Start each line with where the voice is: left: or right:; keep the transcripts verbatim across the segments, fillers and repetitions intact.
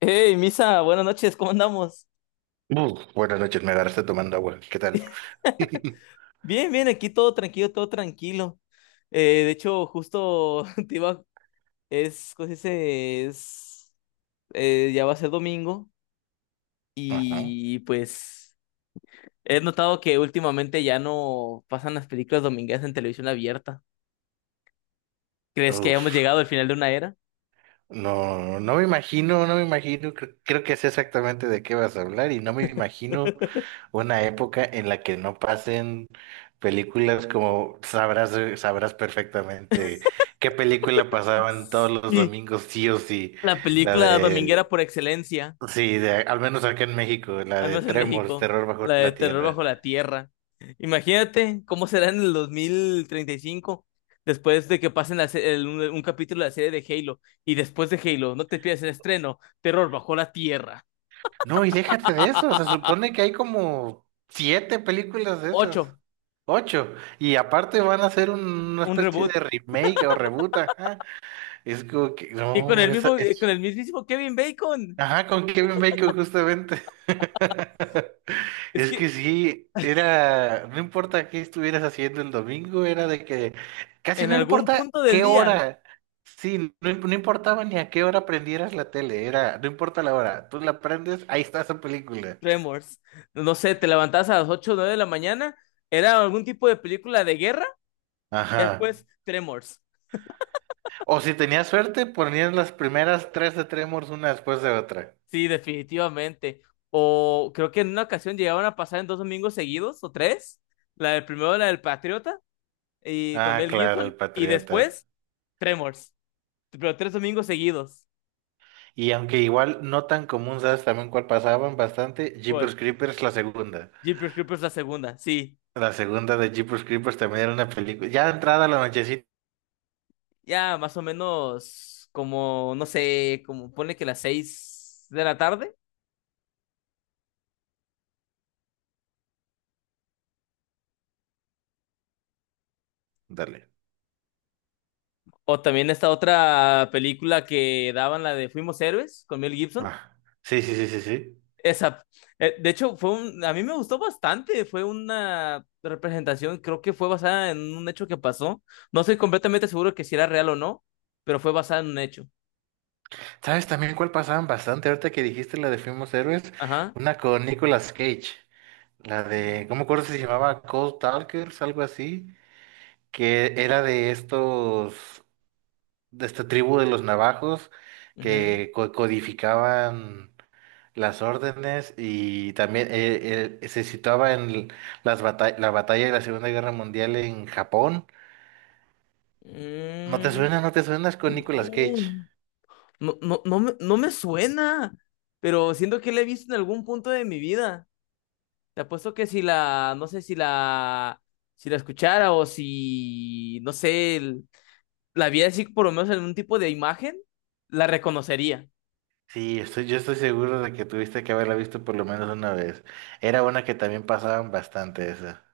left: Hey, Misa, buenas noches, ¿cómo andamos?
right: Buf, buenas noches, me agarraste tomando agua. ¿Qué tal?
left: Bien, bien, aquí todo tranquilo, todo tranquilo. Eh, de hecho, justo te iba, es, ¿cómo se dice? Es, eh, ya va a ser domingo
right: Ajá.
left: y pues he notado que últimamente ya no pasan las películas domingueras en televisión abierta. ¿Crees que hayamos
right: Uf.
left: llegado al final de una era?
right: No, no me imagino, no me imagino. Creo, creo que sé exactamente de qué vas a hablar y no me imagino una época en la que no pasen películas como sabrás, eh, sabrás perfectamente qué película pasaban todos los
left: Sí.
right: domingos, sí o sí.
left: La
right: La
left: película
right: de,
left: dominguera por excelencia.
right: sí, de, al menos acá en México, la
left: Al
right: de
left: menos en
right: Tremors,
left: México,
right: Terror bajo
left: la de
right: la
left: terror
right: Tierra.
left: bajo la tierra. Imagínate cómo será en el dos mil treinta y cinco, después de que pasen la se- el- un, un capítulo de la serie de Halo, y después de Halo, no te pierdas el estreno, terror bajo la tierra.
right: No, y déjate de eso, se supone que hay como siete películas de esas,
left: Ocho,
right: ocho, y aparte van a hacer un- una
left: un
right: especie de
left: reboot.
right: remake o reboot, ajá, es como que,
left: Y con
right: no,
left: el
right: esa
left: mismo, eh, con
right: es,
left: el mismísimo Kevin Bacon.
right: ajá, con Kevin Bacon justamente.
left: Es
right: Es que
left: que
right: sí, era, no importa qué estuvieras haciendo el domingo, era de que casi
left: en
right: no
left: algún
right: importa
left: punto del
right: qué
left: día,
right: hora, sí, no, im- no importaba ni a qué hora prendieras la tele, era, no importa la hora, tú la prendes, ahí está esa película.
left: Tremors, no sé, te levantabas a las ocho o nueve de la mañana, era algún tipo de película de guerra, y
right: Ajá.
left: después Tremors.
right: O si tenías suerte, ponías las primeras tres de Tremors una después de otra.
left: Sí, definitivamente. O creo que en una ocasión llegaban a pasar en dos domingos seguidos, o tres. La del primero, la del Patriota, y con
right: Ah,
left: Mel
right: claro,
left: Gibson.
right: el
left: Y
right: Patriota.
left: después, Tremors. Pero tres domingos seguidos.
right: Y aunque igual no tan común, ¿sabes también cuál pasaban bastante?
left: ¿Cuál?
right: Jeepers Creepers, la segunda.
left: Jeepers Creepers la segunda, sí.
right: La segunda de Jeepers Creepers también era una película. Ya entrada la nochecita.
left: Ya más o menos como, no sé, como pone que las seis de la tarde.
right: Dale.
left: O también esta otra película que daban, la de Fuimos Héroes, con Mel Gibson.
right: Ah. Sí, sí, sí, sí, sí.
left: Esa, eh, de hecho, fue un, a mí me gustó bastante, fue una representación, creo que fue basada en un hecho que pasó. No estoy completamente seguro que si era real o no, pero fue basada en un hecho.
right: ¿Sabes también cuál pasaban bastante? Ahorita que dijiste la de Fuimos Héroes,
left: Ajá.
right: una con Nicolas Cage. La de, ¿cómo me acuerdo si se llamaba? Cold Talkers, algo así. Que era de estos, de esta tribu de los navajos
left: Ujú.
right: que co- codificaban las órdenes y también eh, eh, se situaba en l- las bata- la batalla de la Segunda Guerra Mundial en Japón. ¿No te
left: Mm,
right: suena? ¿No te suenas con Nicolas Cage?
left: no, no, no, no me, no me suena, pero siento que la he visto en algún punto de mi vida. Te apuesto que si la, no sé si la, si la escuchara o si, no sé, la vi así, por lo menos en un tipo de imagen, la reconocería.
right: Sí, estoy, yo estoy seguro de que tuviste que haberla visto por lo menos una vez. Era una que también pasaban bastante esa.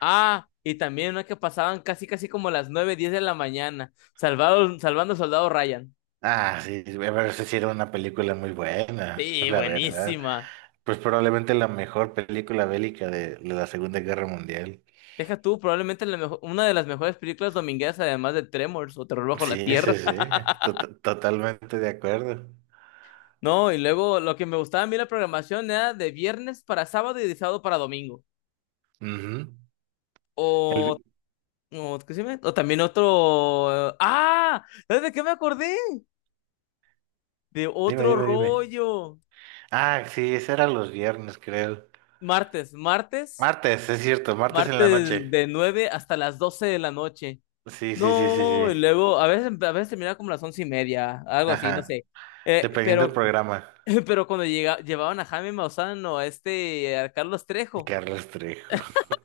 left: Ah, y también una que pasaban casi, casi como a las nueve diez de la mañana, salvado, salvando al soldado Ryan.
right: Ah, sí, pero esa sí era una película muy buena,
left: Sí,
right: la verdad.
left: buenísima.
right: Pues probablemente la mejor película bélica de, de la Segunda Guerra Mundial.
left: Deja tú, probablemente la mejo- una de las mejores películas domingueras, además de Tremors o Terror bajo
right: Sí,
left: la Tierra.
right: sí, sí, tot- totalmente de acuerdo.
left: No, y luego lo que me gustaba a mí la programación era de viernes para sábado y de sábado para domingo.
right: Ujú. El
left: O,
right: vi-
left: o, ¿qué se llama? O también otro... ¡Ah! ¿Sabes de qué me acordé? De
right: Dime,
left: otro
right: dime, dime.
left: rollo.
right: Ah, sí, ese era los viernes, creo.
left: Martes, martes,
right: Martes, es cierto, martes en la
left: martes
right: noche.
left: de nueve hasta las doce de la noche.
right: Sí, sí, sí, sí,
left: No,
right: sí.
left: y luego a veces, a veces terminaba como las once y media, algo así, no
right: Ajá.
left: sé. Eh,
right: Dependiendo del
left: pero,
right: programa.
left: pero cuando llega, llevaban a Jaime Mausano, a este, a Carlos Trejo.
right: Carlos Trejo.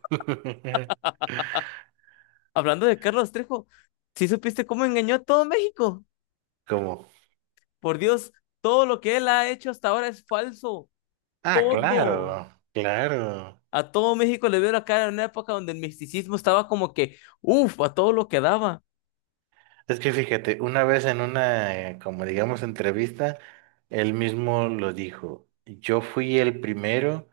left: Hablando de Carlos Trejo, ¿sí supiste cómo engañó a todo México?
right: ¿Cómo?
left: Por Dios, todo lo que él ha hecho hasta ahora es falso.
right: Ah,
left: Todo.
right: claro, claro.
left: A todo México le veo la cara en una época donde el misticismo estaba como que, uff, a todo lo que daba.
right: Es que fíjate, una vez en una, eh, como digamos, entrevista, él mismo lo dijo. Yo fui el primero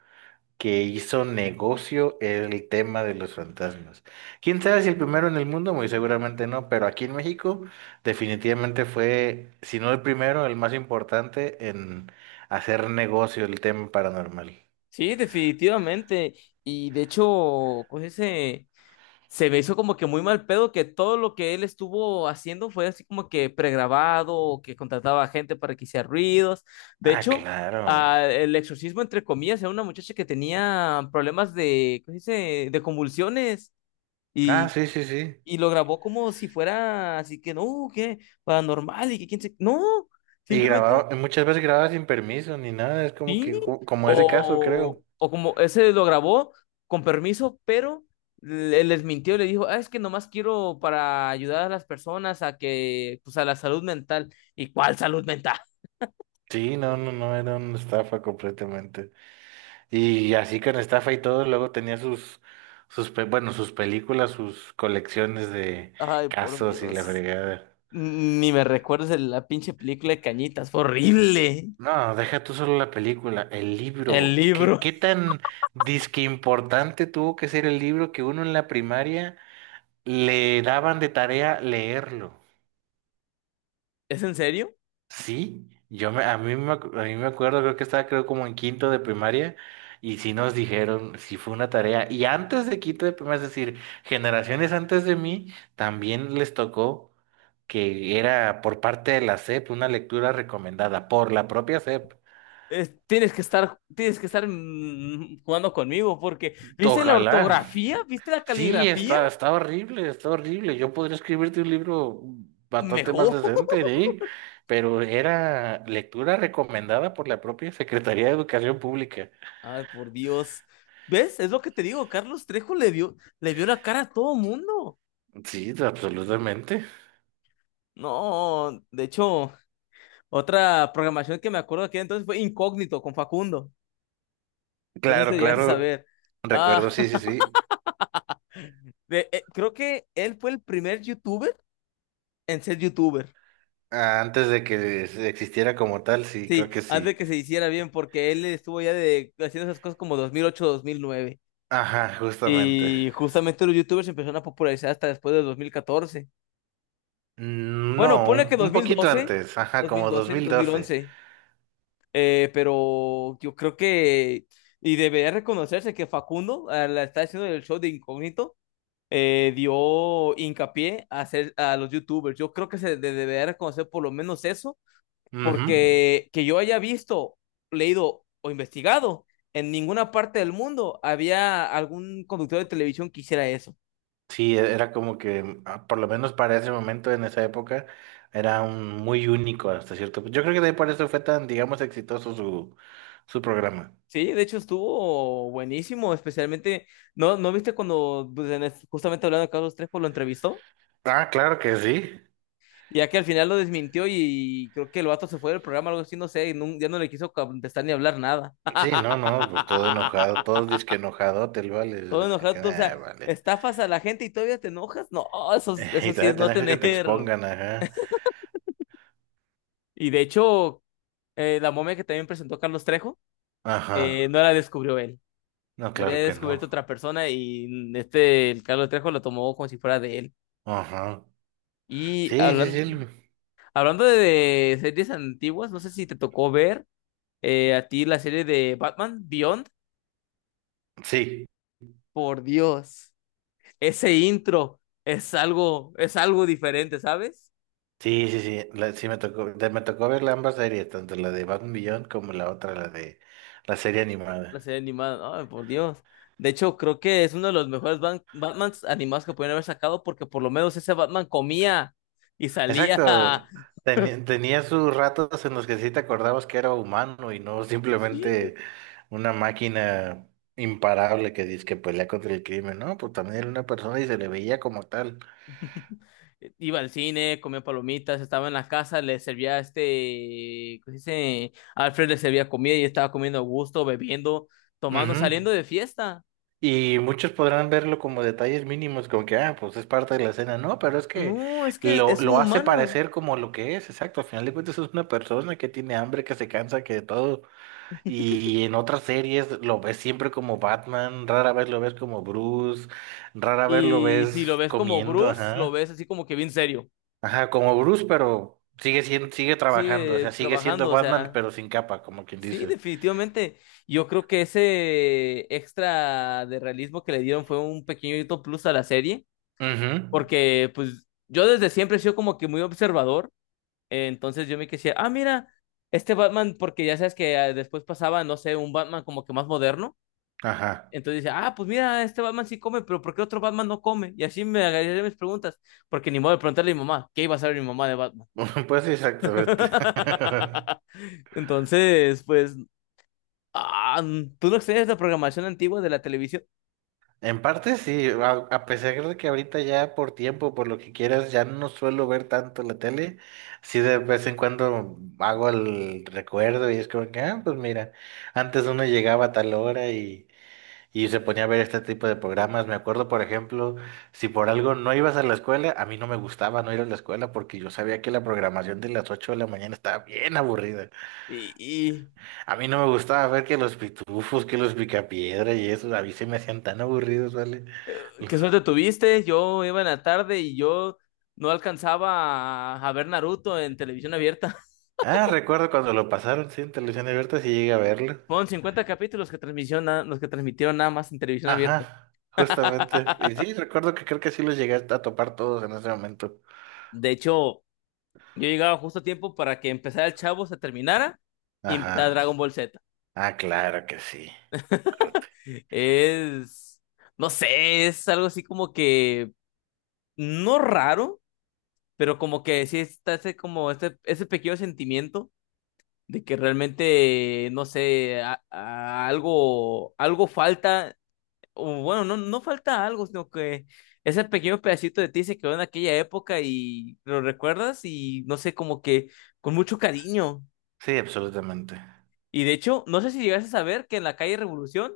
right: que hizo negocio el tema de los fantasmas. ¿Quién sabe si el primero en el mundo? Muy seguramente no, pero aquí en México definitivamente fue, si no el primero, el más importante en hacer negocio el tema paranormal.
left: Sí, definitivamente. Y de hecho, pues ese se me hizo como que muy mal pedo que todo lo que él estuvo haciendo fue así como que pregrabado, o que contrataba a gente para que hiciera ruidos. De
right: Ah,
left: hecho,
right: claro.
left: ah, el exorcismo, entre comillas, era una muchacha que tenía problemas de, ¿cómo se dice? De convulsiones
right: Ah,
left: y,
right: sí, sí, sí.
left: y lo grabó como si fuera así que no, que paranormal y que quién se. No,
right: Y
left: simplemente.
right: grababa, muchas veces grababa sin permiso ni nada, es como
left: Sí,
right: que, ju- como ese caso,
left: o,
right: creo.
left: o como ese lo grabó con permiso, pero le- les mintió, le dijo, ah, es que nomás quiero para ayudar a las personas a que, pues a la salud mental. ¿Y cuál salud mental?
right: Sí, no, no, no, era una estafa completamente. Y así con estafa y todo, luego tenía sus, sus, pe- bueno, sus películas, sus colecciones de
left: Ay, por
right: casos y la
left: Dios.
right: fregada.
left: Ni me recuerdes de la pinche película de Cañitas, fue horrible.
right: No, deja tú solo la película, el
left: El
right: libro. ¿Qué,
left: libro.
right: qué tan disque importante tuvo que ser el libro que uno en la primaria le daban de tarea leerlo?
left: ¿Es en serio?
right: Sí, yo me, a mí me, ac- a mí me acuerdo, creo que estaba creo como en quinto de primaria y sí nos dijeron, sí fue una tarea. Y antes de quinto de primaria, es decir, generaciones antes de mí, también les tocó que era por parte de la S E P una lectura recomendada por la propia S E P.
left: Es- tienes que estar, tienes que estar mm, jugando conmigo porque, ¿viste la
right: Ojalá.
left: ortografía? ¿Viste la
right: Sí,
left: caligrafía?
right: está, está horrible, está horrible. Yo podría escribirte un libro bastante más
left: Mejor.
right: decente, ¿eh? Pero era lectura recomendada por la propia Secretaría de Educación Pública.
left: Ay, por Dios. ¿Ves? Es lo que te digo, Carlos Trejo le vio, le vio la cara a todo mundo.
right: Sí, absolutamente.
left: No, de hecho, otra programación que me acuerdo de aquel entonces fue Incógnito con Facundo. No sé si lo
right: Claro,
left: llegaste a
right: claro.
left: saber. Ah,
right: Recuerdo, sí, sí, sí.
left: de- eh, creo que él fue el primer youtuber en ser youtuber.
right: Ah, antes de que existiera como tal, sí, creo
left: Sí,
right: que
left: antes de
right: sí.
left: que se hiciera bien, porque él estuvo ya de, haciendo esas cosas como dos dos mil ocho, dos mil nueve.
right: Ajá, justamente.
left: Y justamente los youtubers se empezaron a popularizar hasta después de dos mil catorce.
right: Mm,
left: Bueno,
right: No,
left: pone que
right: un,
left: dos dos
right: un
left: mil mil
right: poquito
left: doce,
right: antes, ajá,
left: dos mil
right: como dos
left: doce,
right: mil
left: dos mil
right: doce.
left: once. Eh, pero yo creo que, y debería reconocerse que Facundo, al estar haciendo el show de Incógnito, eh, dio hincapié a, hacer, a los YouTubers. Yo creo que se de- debería reconocer por lo menos eso,
right: Ujú.
left: porque que yo haya visto, leído o investigado, en ninguna parte del mundo había algún conductor de televisión que hiciera eso.
right: Sí, e- era como que, ah, por lo menos para ese momento, en esa época, era un- muy único hasta cierto punto. Yo creo que de ahí por eso fue tan, digamos, exitoso su, su programa.
left: Sí, de hecho estuvo buenísimo, especialmente, ¿no, no viste cuando, pues, en es- justamente hablando de Carlos Trejo, lo entrevistó?
right: Ah, claro que sí.
left: Y ya que al final lo desmintió y creo que el vato se fue del programa, algo así, no sé, y nun- ya no le quiso contestar ni hablar nada.
right: Sí, no, no, pues todo enojado, todo disque enojado, te lo
left: Todo
right: vale, que-
left: enojado,
right: que,
left: tú, o
right: nah,
left: sea,
right: vale.
left: estafas a la gente y todavía te enojas. No, eso, es- eso
right: Y
left: sí
right: todavía
left: es no
right: tenés que que te
left: tener.
right: expongan, ajá.
left: Y de hecho, eh, la momia que también presentó Carlos Trejo, eh,
right: Ajá.
left: no la descubrió él.
right: No,
left: La había
right: claro que no.
left: descubierto otra persona y este, el Carlos Trejo lo tomó como si fuera de él.
right: Ajá.
left: Y
right: Sí, sí, sí.
left: hablan-
right: lo-
left: hablando de, de series antiguas, no sé si te tocó ver eh, a ti la serie de Batman Beyond.
right: Sí,
left: Por Dios. Ese intro es algo, es algo diferente, ¿sabes?
right: sí, sí, sí. La- sí me tocó, de- me tocó ver ambas series, tanto la de Batman Beyond como la otra, la de la serie
left: La
right: animada.
left: serie animada, ay, por Dios. De hecho, creo que es uno de los mejores Ban- Batmans animados que pudieron haber sacado porque por lo menos ese Batman comía y salía,
right: Exacto. Teni- tenía sus ratos en los que sí te acordabas que era humano y no
left: sí,
right: simplemente una máquina imparable que dice que pelea contra el crimen, ¿no? Pues también era una persona y se le veía como tal.
left: iba al cine, comía palomitas, estaba en la casa, le servía este, ¿cómo se dice? Alfred le servía comida y estaba comiendo a gusto, bebiendo, tomando,
right: Ujú.
left: saliendo de fiesta.
right: Y muchos podrán verlo como detalles mínimos, como que, ah, pues es parte de la escena. No, pero es que
left: No, es que
right: lo,
left: es un
right: lo hace
left: humano.
right: parecer como lo que es, exacto. Al final de cuentas es una persona que tiene hambre, que se cansa, que de todo. Y en otras series lo ves siempre como Batman, rara vez lo ves como Bruce, rara vez lo
left: Y si lo
right: ves
left: ves como
right: comiendo,
left: Bruce, lo
right: ajá.
left: ves así como que bien serio.
right: Ajá, como Bruce, pero sigue siendo, sigue trabajando, o
left: Sigue
right: sea, sigue
left: trabajando,
right: siendo
left: o
right: Batman,
left: sea,
right: pero sin capa, como quien
left: sí,
right: dice.
left: definitivamente. Yo creo que ese extra de realismo que le dieron fue un pequeñito plus a la serie,
right: Ujú.
left: porque pues yo desde siempre he sido como que muy observador, eh, entonces yo me decía, ah, mira, este Batman, porque ya sabes que ah, después pasaba, no sé, un Batman como que más moderno.
right: Ajá.
left: Entonces dice, ah, pues mira, este Batman sí come, pero ¿por qué otro Batman no come? Y así me agarré mis preguntas, porque ni modo de preguntarle a mi mamá, ¿qué iba a saber mi mamá de Batman?
right: Pues exactamente.
left: Entonces, pues, ah, mm, tú no extrañas la programación antigua de la televisión.
right: En parte sí, a, a pesar de que ahorita ya por tiempo, por lo que quieras, ya no suelo ver tanto la tele, sí de vez en cuando hago el recuerdo y es como que, ah, pues mira, antes uno llegaba a tal hora y, y se ponía a ver este tipo de programas. Me acuerdo, por ejemplo, si por algo no ibas a la escuela, a mí no me gustaba no ir a la escuela porque yo sabía que la programación de las ocho de la mañana estaba bien aburrida.
left: Y, y
right: A mí no me gustaba ver que los pitufos, que los picapiedra y eso, a mí se me hacían tan aburridos, ¿vale?
left: qué suerte tuviste. Yo iba en la tarde y yo no alcanzaba a, a ver Naruto en televisión abierta.
right: Ah, recuerdo cuando lo pasaron, sí, en televisión abierta, sí llegué a verlo.
left: Fueron cincuenta capítulos que transmisión- los que transmitieron nada más en televisión abierta.
right: Ajá, justamente. Y sí, recuerdo que creo que sí los llegué a topar todos en ese momento.
left: De hecho, yo llegaba justo a tiempo para que empezara el Chavo, se terminara y empezara Dragon
right: Ajá.
left: Ball Z.
right: Ah, claro que sí. Corte.
left: Es, no sé, es algo así como que no raro, pero como que sí está ese, como este, ese pequeño sentimiento de que realmente, no sé, a- a- algo, algo falta, o bueno, no, no falta algo, sino que ese pequeño pedacito de ti se quedó en aquella época y lo recuerdas y no sé, como que con mucho cariño.
right: Sí, absolutamente.
left: Y de hecho, no sé si llegaste a saber que en la calle Revolución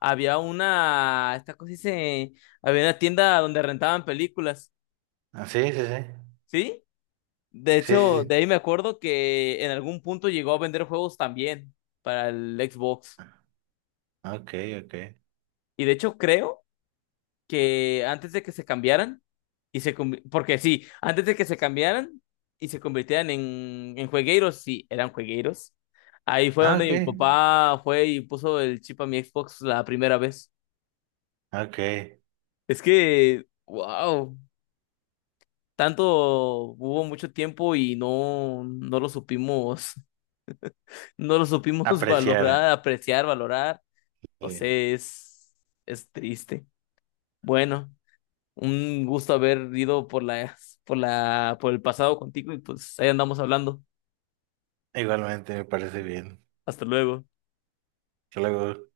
left: había una, esta cosa dice, había una tienda donde rentaban películas,
right: Ah, sí, sí, sí.
left: ¿sí? De
right: Sí, sí,
left: hecho, de
right: sí.
left: ahí me acuerdo que en algún punto llegó a vender juegos también para el Xbox.
right: Ok, ok.
left: Y de hecho creo que antes de que se cambiaran, y se conv- porque sí, antes de que se cambiaran y se convirtieran en, en juegueiros, sí, eran juegueiros. Ahí fue
right: Ah,
left: donde
right: ok.
left: mi papá fue y puso el chip a mi Xbox la primera vez.
right: Ok.
left: Es que, wow, tanto hubo mucho tiempo y no, no lo supimos, no lo supimos
right: Apreciar.
left: valorar, apreciar, valorar. No
right: Sí.
left: sé, es, es triste. Bueno, un gusto haber ido por la, por la, por el pasado contigo y pues ahí andamos hablando.
right: Igualmente me parece bien.
left: Hasta luego.
right: Hasta luego.